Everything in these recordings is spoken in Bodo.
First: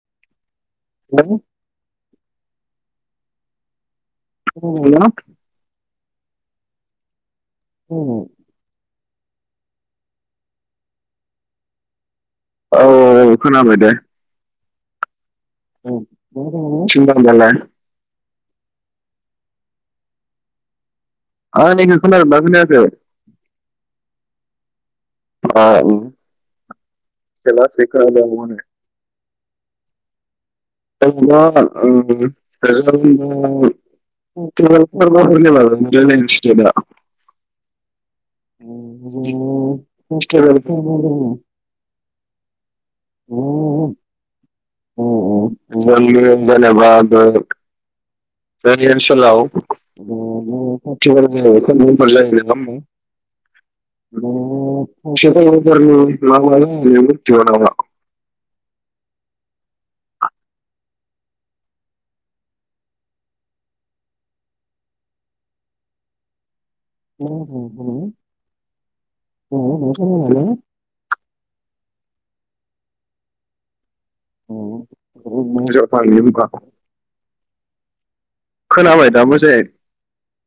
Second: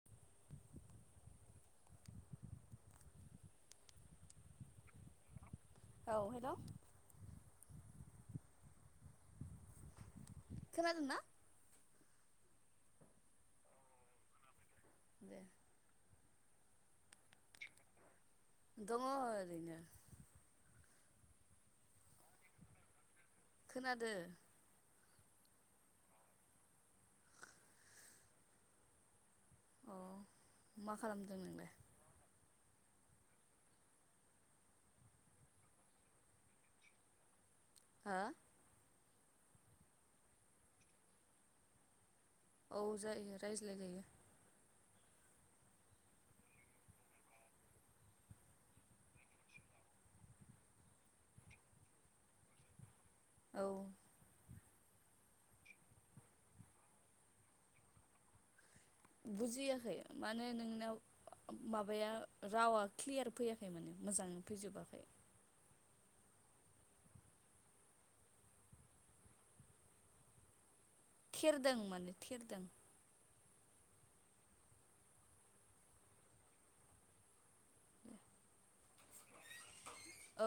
[inaudible] हेलौ औ हेलौ औ खोनादोंना औ औ औ खोनाबाय दे। दे [inaudible] दङ ओरैनो आंनिखो खोनादों ना खोनायाखै? खोनादो [unintelligible] अ' मा खालामदों नोंलाय [unintelligible] [unintelligible] हा उम [unintelligible] औ जायो रायज्लायजायो। उम उम [unintelligible] जोंनि ओनसोला [unintelligible] नङा होनबा? औ [unintelligible] बुजियाखै माने नोंनाव माबाया रावा क्लियार फैयाखै माने मोजाङै फैजोबाखै। [unintelligible] दों माने थेरदों। [unintelligible] खोनाबाय दा मोजाङै? औ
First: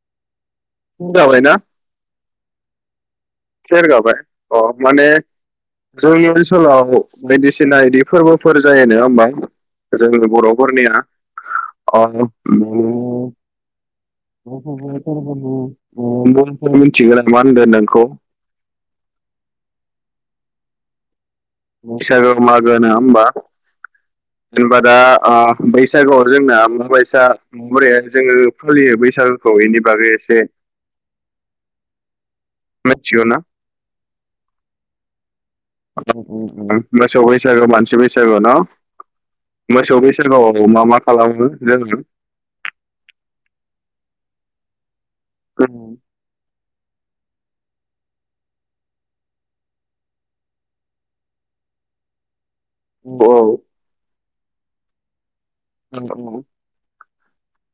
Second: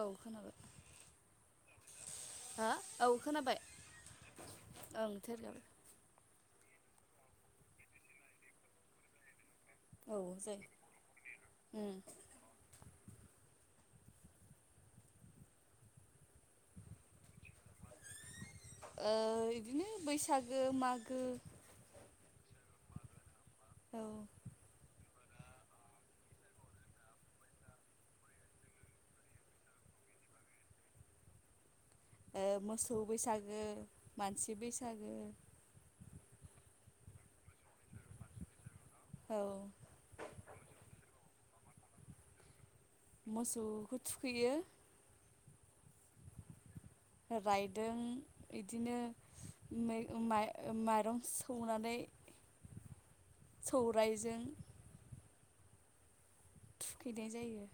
खोनाबायना? हो औ। खोनाबाय थेरगाबाय अ' माने ओं थेरगाबाय जोंनि ओनस सोलाव बायदिसिना इदि फोरबोफोर जायो, नोङा होमबा? औ जोंनि बर' जायो फोरनिया उम अ‌' उम [unintelligible] मुं मिथिगो नामा होनदो नोंखौ? ओ बिदिनो बैसागो, मागो बैसागो, मागो नोङा होमबा? औ जेनबा दा ओ बैसागुआव जोंना माबाइसा माबोरै जोङो फालियो बैसागुखौ बेनि बागै एसे ओ मोसौ मिथिगौ ना बैसागो, मानसि बैसागो [inaudible] उम उम मोसौ बैसागो, मानसि बैसागो न'? औ मोसौ बैसागोआव मा मा खालामो? जोङो मोसौखौ थुखैयो। उम रायदों इदिनो मै-माइ-माइरं सौनानै। औ सौरायजों उम उम। थुखैनाय जायो।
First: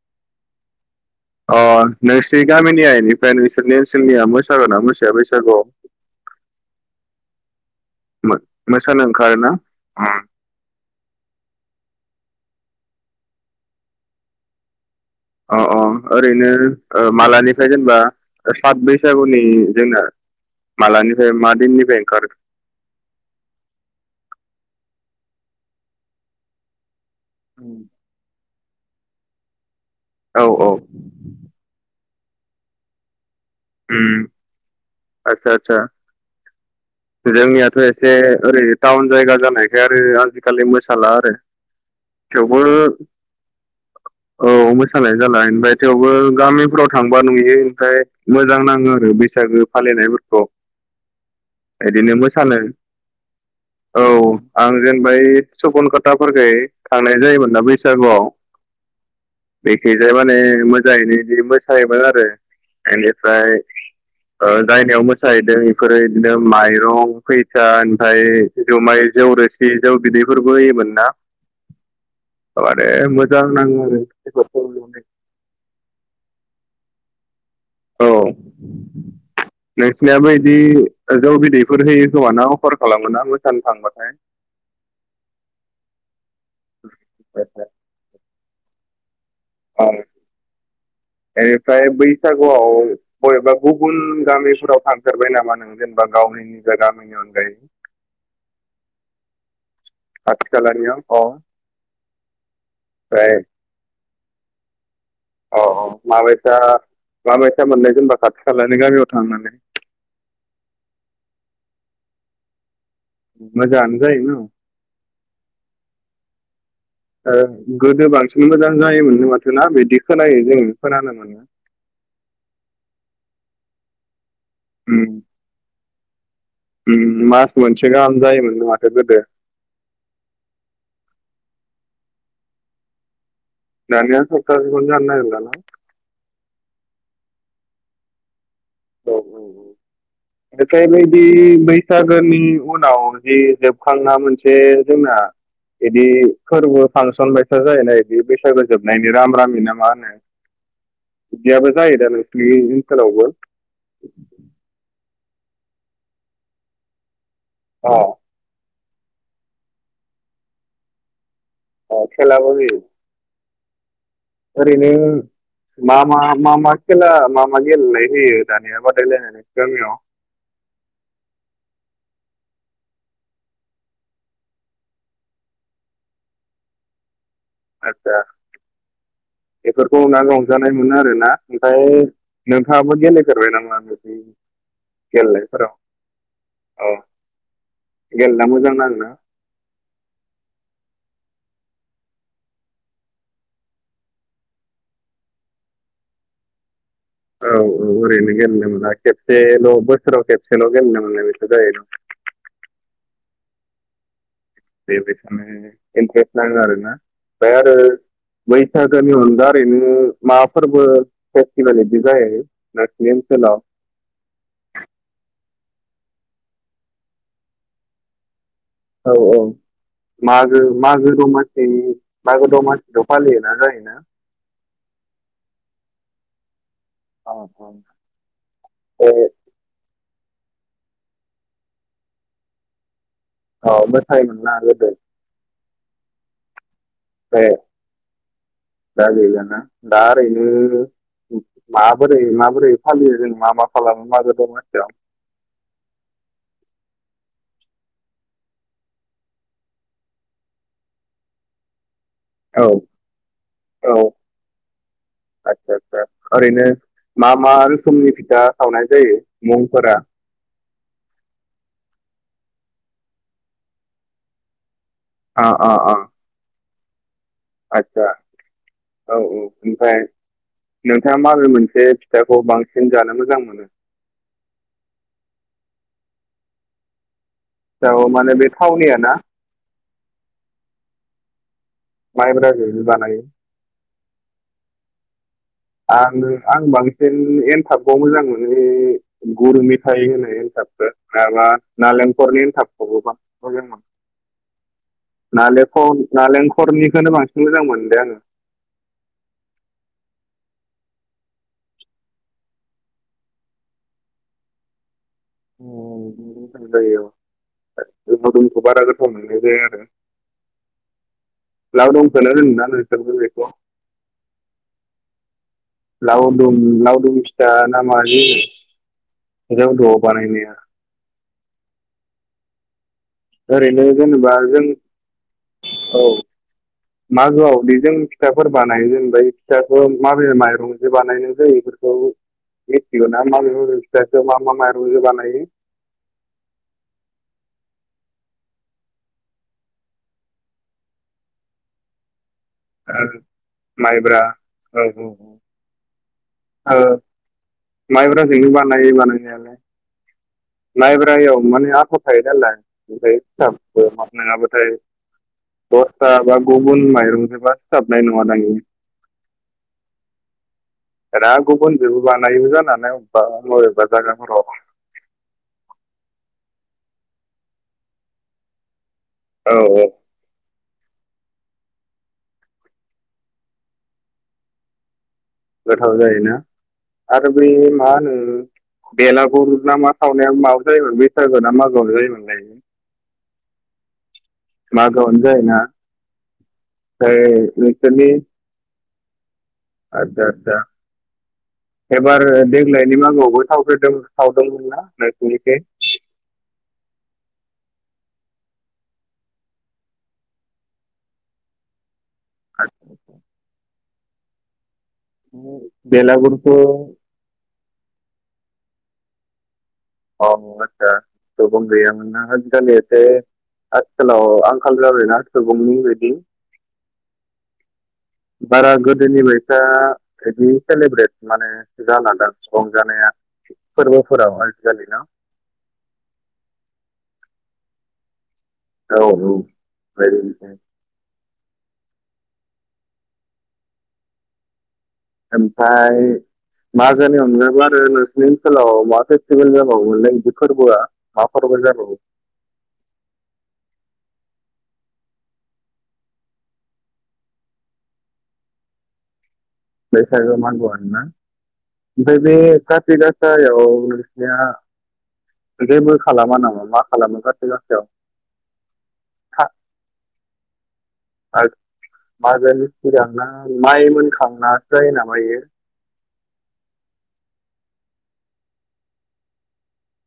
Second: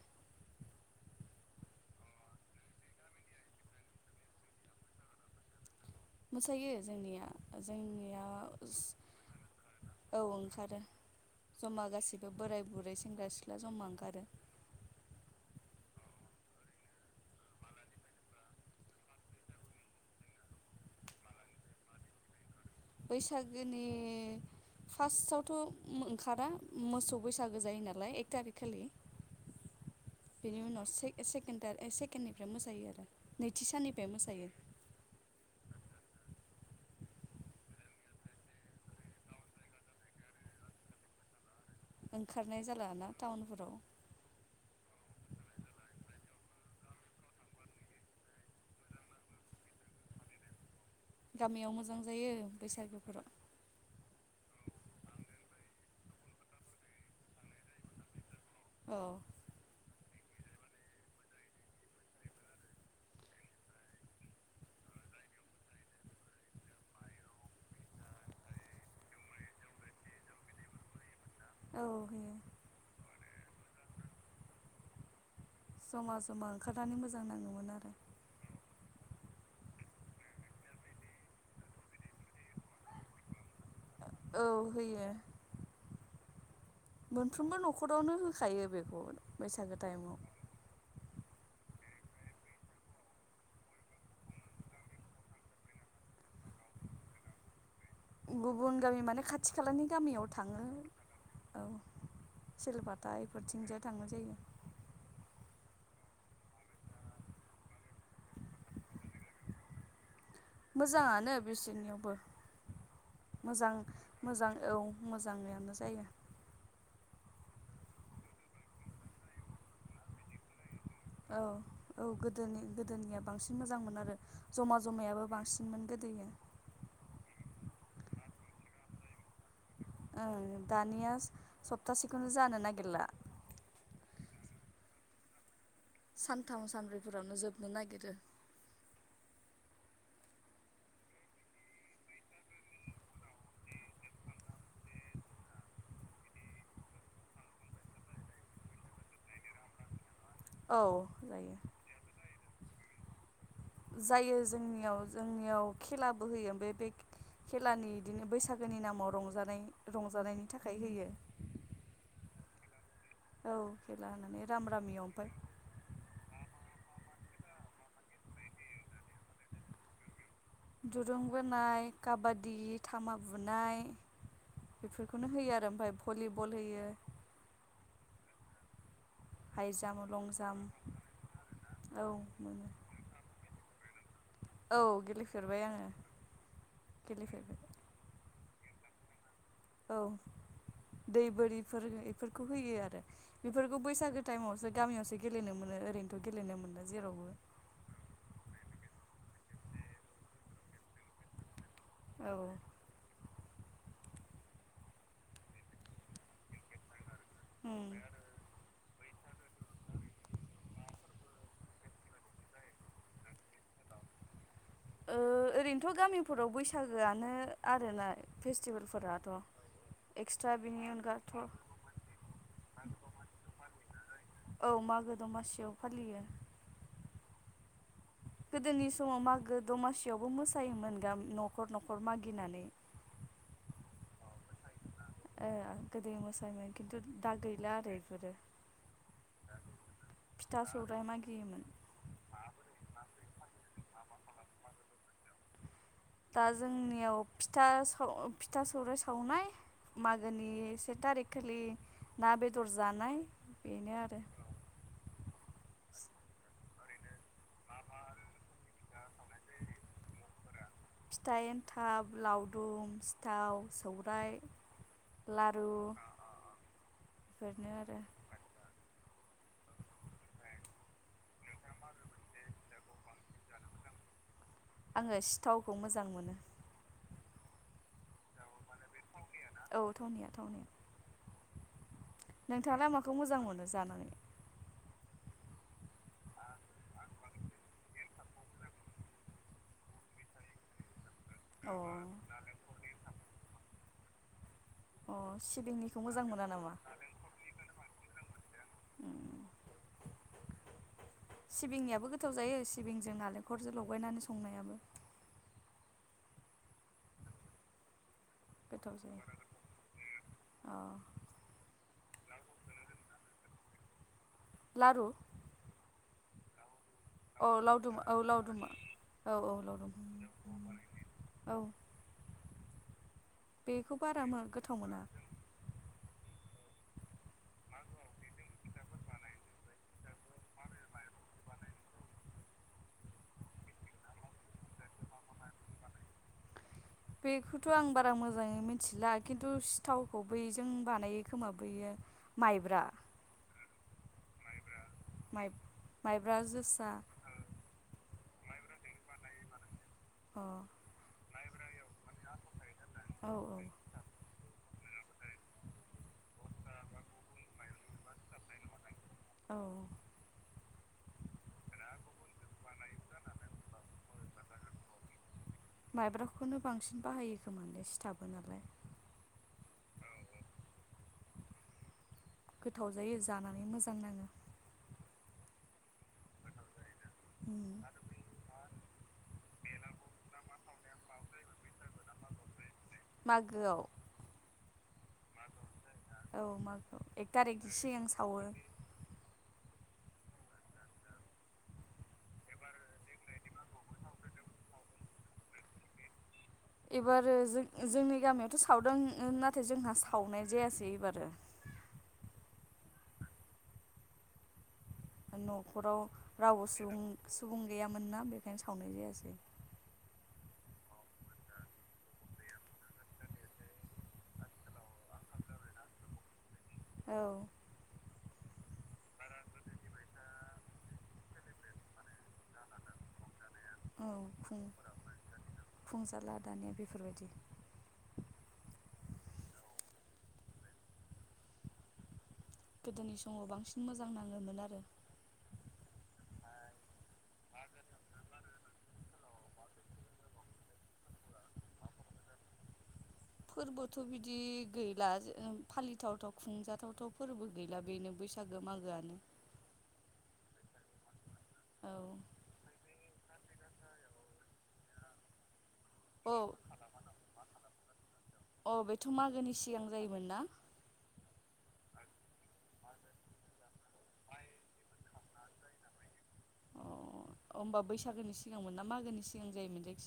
ओ नोंसोरनि गामिनिया इनिफ्राय नोंसोरनि ओनसोलनिया मोसागोना मोसाया बैसागोआव? मोसायो जोंनिया। जोंनिया मो मोसानो ओंखारोना औ अ ओंखारो। जमा गासिबो बोराय बुरै सेंग्रा सिख्ला जमा ओंखारो। अ अ ओरैनो मालानिफ्राय जेनेबा सात बैसागुनि जोंना मालानिफ्राय मा दिननिफ्राय ओंखारो। बैसागोनि फार्स्टआवथ' ओंखारा मोसौ। बैसागो जायो नालाय एक थारि। खालि। औ बेनि औ उनाव से सेकोण। सिकेननिफ्राय मोसायो आरो। नैथि उ साननिफ्राय मोसायो आतसा आतसा। जोंनियाथ' एसे ओरै टाउन जायगा जानायखाय आरो आजिखालि मोसाला आरो। थेवबो ओंखारनाय जालाना टाउनफोराव। औ मोसानाय जाला ओमफ्राय थेवबो गामिफोराव थांबा नुयो ओमफ्राय। मोजां नाङो आरो बैसागो फालिनायफोरखौ। गामियाव मोजां बिदिनो जायो मोसानो बैसागोफोराव। औ आं जेनेबा सपन कटाफोरखै थांनाय जायोमोनना बैसागुआव। औ। बे माने मोजाङैनो बि मोसायोमोन आरो। बेनिफ्राय जायनियाव मोसाहैदों बेफोरो बिदिनो माइरं फैसा ओमफ्राय जुमाइ जौ रोसि जौ बिदैफोरबो होयोमोन ना। औ होयो आरो। मोजां नाङो आरो। ज'मा ज'मा ओंखारनानै मोजां नाङो। औ। नोंसिनाबो बिदि जौ बिदैफोर होयो खोमाना अफार खालामोना। औ होयो। मोनफ्रोमबो न'खरावनो होखायो बेखौ। बैसागो औ टाइमाव। बेनिफ्राय बैसागुआव बबेबा गुबुन गामिफोराव थांथेरबाय नामा नों जेनेबा गावनि निजा गामिनि अनगायै। गुबुन गामि माने खाथि खाला। खालानि गामियाव खाथि थाङो खालानियाव अ औ सिलबाथा ओमफ्राय इफोरथिंजाय थांनाय जायो। औ औ माबायसा माबायसा मोननाय जेनबा खाथि खालानि गामियाव थांनानै। मोजाङानो बिसोरनियावबो। मोजां मोजाङानो जायो न मोजां औ मोजाङैयानो जायो। ओ गोदो बांसिन मोजां जायोमोननो माथो ना बिदि खोनायो जों औ औ गोदोनि गोदोनिया बांसि न मोजां मोनो आरो। जमा जमायाबो बांसिन मोन गोद दैया। बिनिनो मास मोनसे गाहाम जायोमोनो माथो गोदो ओ दानिया सप्तासेखौनो जानो नागिरला। दानिया सप्तासेखौनो नानो नागिरला ना। सानथाम सानब्रैफोरावनो जोबनो नागिरो। औ औ औ बेनिफ्राय नैबे बैसागोनि उनाव जि जोबखांना मोनसे जोंना बिदि फोरबो फांसन बायसा जायोना बिदि बैसागो जोबनायनि राम रामि ना मा होनो। औ जायो। बियो इनसालावबो जायो जोंनियाव जोंनियाव खेलाबो होयो ओमफाय बे खेलानि अ इदिनो बैसाग जोनि नामाव रंजानाय रंजानायनि थाखाय होयो। अ खेलाबो होयो। औ। खेला होनानै राम ओरैनो रामियाव ओमफ्राय मा मा मा मा खेला मा मा गेलेनाय होयो दानिया बादायलायनायाव नोंसोरनि गामियाव दुरुं बोनाय काबादि थामा बुनाय बेफोरखौनो होयो आरो ओमफाय भलिबल होयो। आतसा। हाइ बेफोरखौ जाम्प लं [unintelligible] रंजानाय जाम्प मोनो आरोना ओमफाय औ मोनो नोंथाङाबो गेलेफेरबाय नामा बिदि औ गेलेफेरबाय गेलेनायफोराव आङो अ गेलेफेरबाय गेले मोजां नांङोना? औ दै बोरिफोर इफोरखौ होयो आरो बेफोरखौ बैसागो टाइमावसो गामियावसो गेलेनो मोनो ओरैनोथ' गेलेनो मोना जेराव औ औ ओरैनो गेलेनो मोनला खेबसेल' बोसोराव खेबसेल' गेलेनो मोननाय बिदिल' जायो। औ। बेबादिनो इन्टारेस्ट नाङो आरो ना। ओमफाय आरो उम बै। [unintelligible] अनगा ओरैनो माबा फोरबो फेस्टिभेल बिदि जायो नोंसिनि ओनसोलाव? ओ ओरैनोथ' गामिफोराव बैसागोआनो आरोना। औ फेस्टिभेलफोराथ' औ एक्सट्रा मागो बिनि मागो अनगाथ' दमासिनि मागो दमासिथ' फालियोना जायोना। औ मागो दमासियाव फालियो। [unintelligible] गोदोनि समाव मागो दमासि। बेयावबो मोसायोमोन गामि न'खर न'खर मागिनानै। [unintelligible] ओ गोदो मोसायोमोन। खिन्थु दा ए गैला आरो बेफोरो दा गैलाना? दा ओरैनो फिथा सौराइ मागियोमोन माबोरै माबोरै फालियो जों मा मा खालामो मागो दमासियाव? दा जोंनियाव फिथा स फिथा सौराय सावनाय मागोनि से थारिख खालि। ना औ बेदर जानाय बेनो औ आरो आतसा सा ओरैनो मा मा रोखोमनि फिथा सावनाय जायो? मुंफोरा फिथाइ एन्थाब लाव दुम सिथाव सौराय। अ लारु। अ बेफोरनो आरो। आदसा औ औ ओमफ्राय नोंथाङा माबोरै मोनसे फिथाखौ बांसिन जानो मोजां मोनो? आङो सिथावखौ मोजां मोनो। औ माने बे थावनिया ना औ थावनिया थावनिया। माइब्राजोंनो नोंथाङालाय माखौ बानायो मोजां मोनो जानानै? आङो आं बांसिन एन्थाबखौ मोजां मोनो गुरु मेथाइ होनाय एनथाबखौ। माबा अ नालेंखरनि एथाबखौ बांसिन मोजां मोनो। अ नालेखर सिबिंनिखौ मोजां मोना नामा नालेंखलनिखौनो बांसिन मोजां मोनदे आङो। उम सिबिंनियाबो गोथाव जायो सिबिंजों नालेंखरजों लगायनानै संनायाबो। ओम बेबो गोदान थारो औ। मोदोमखौ बारा गोथाव मोननाय जाया आरो अ लावदु [unintelligible] लारु? लावदुम लाव औ लावदुम औ लावदुम औ औ होनो जौद'आव बानायनाया लावदुम औ। ओरैनो बेखौ बारा जेनेबा जों गोथाव मोना औ। मागोआव बेजों फिथाफोर बानायो जेनेबा इ फिथाखौ माबे माइरंजो बानायनाय जायो बेफोरखौ मिथिगौ ना? माब फिथखौ मा मा माइरंजों बानायो? बेखौथ' आं बारा मोजाङै मिथिला खिन्थु सिथावखौ बैजों बानायो खोमा बैयो। माइब्रा। माइब्रा। औ औ माइ माइब्रा औ। जोसा ओ माइब्राजोंनो बानायो बानायनायालाय अ माइब्रायाव माने आथा थायो नालाय ओमफ्राय औ सिथाबो नङाबाथाय दस्रा बा गुबुन माइरंजोंबा सिथाबनाय नङा थदां इयो। औ। दा गुबुनजोंबो बानायो जानानै अबेबा बबेेबा जायगाफोराव। माइब्राखौनो बांसिन बाहायो खोमा दे सिथाबो नालाय औ औ। गोथाव जायो जानानै मोजां नाङो। औ जायोना आरो बे उम मा होनो बेला गुर ना मा सावनाया माबा जायोमोन बैसागु ना मागोआव जायोमोनलाय? [inaudible] मागोआव। मा औ मागोआव एक ओमफ्राय थारिकनि सिगां नोंसोरनि सावो। आदसा आदसा एबार देग्लायनि मागोआवबो सावग्रोदों सावदोंमोन ना नोंसिनिथिं एबारो जों जोंनि गामियावथ' सावदों नाथाय जोंहा सावनाय जायासै एबारो आत न'खराव बेलागुरखौ रावबो सुबुं सुबुं गैयामोन ना बेखायनो सावनाय जायासै औ आदसा सुबुं गैयामोन ना आजिखालि एसे आथिखालाव आंखाल जाबाय ना सुबुंनि बायदि औ बारा गोदोनि बायसा इदि सेलेब्रट माने जालादां रंजानाया औ फोरबोफोराव आजिखालि ना फुं-फुंजाला दानिया बेफोरबायदि औ औ गोदोनि समाव बांसिन मोजां नाङोमोन आरो ओमफाय मागोनि अनगाबो आरो नोंसिनि ओनसोलाव मा फेस्टिभेल जाबावो इदि फोर्बोआ मा फोरबो जाबावो? फोरबोथ' बिदि गैला जे फालिथावथाव खुंजाथावथाव फोरबो गैला बेनो बैसागो मागोआनो बैसागो मागोआनो ना औ ओमफाय बे खाथि गा सायाव नोंसिना जेबो औ खालामा नामा मा खालामो खाथि गासायाव अ बेथ' था- मागोनि सिगां जायोमोन ना आ मागोनि सिगां ना माइ मोनखांनासो जायो नामा बे अ होमबा बैसागोनि सिगांमोन ना मागोनि सिगां जायोमोन जायो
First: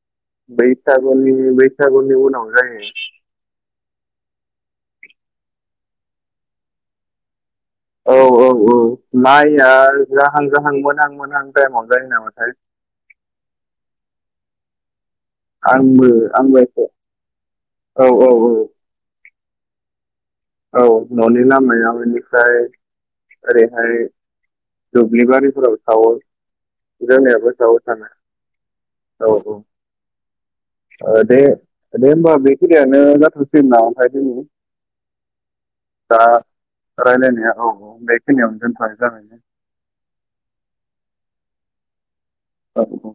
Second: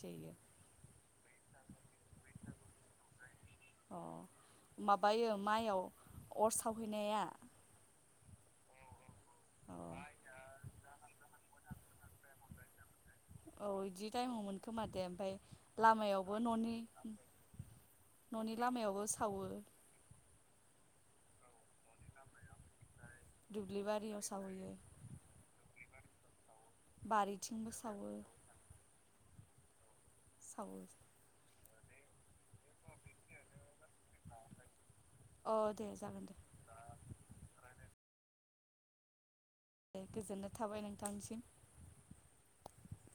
बैसागुनि बैसागुनि उनावनो जायो। अ माबायो माइआव अर सावहैनाया औ औ औ माइया अ जाहां जाहां मोनहां मोनहां टाइमाव जायो नामाथाय औ बिदि टाइमावमोनखोमा देम ओमफ्राय आंबो लामायावबो आंबो न'नि एसे औ औ न'नि लामायावबो सावो। औ न'नि लामायाव इनिफ्राय दुब्लि ओरैहाय बारियाव सावहैयो दुब्लिबारिफोराव बारिथिंबो औ [unintelligible] सावो थाना औ औ सावो ओ दे। दे होमबा बेखिनियावनो जाथ'सैगोन नामा ओमफाय दिनि। अ दे दा जागोन दे रायलायनाया औ औ। बेखिनियावनो दोनथ' जाबायनो। दे गोजोननाय थाबाय नोंथांसिम। औ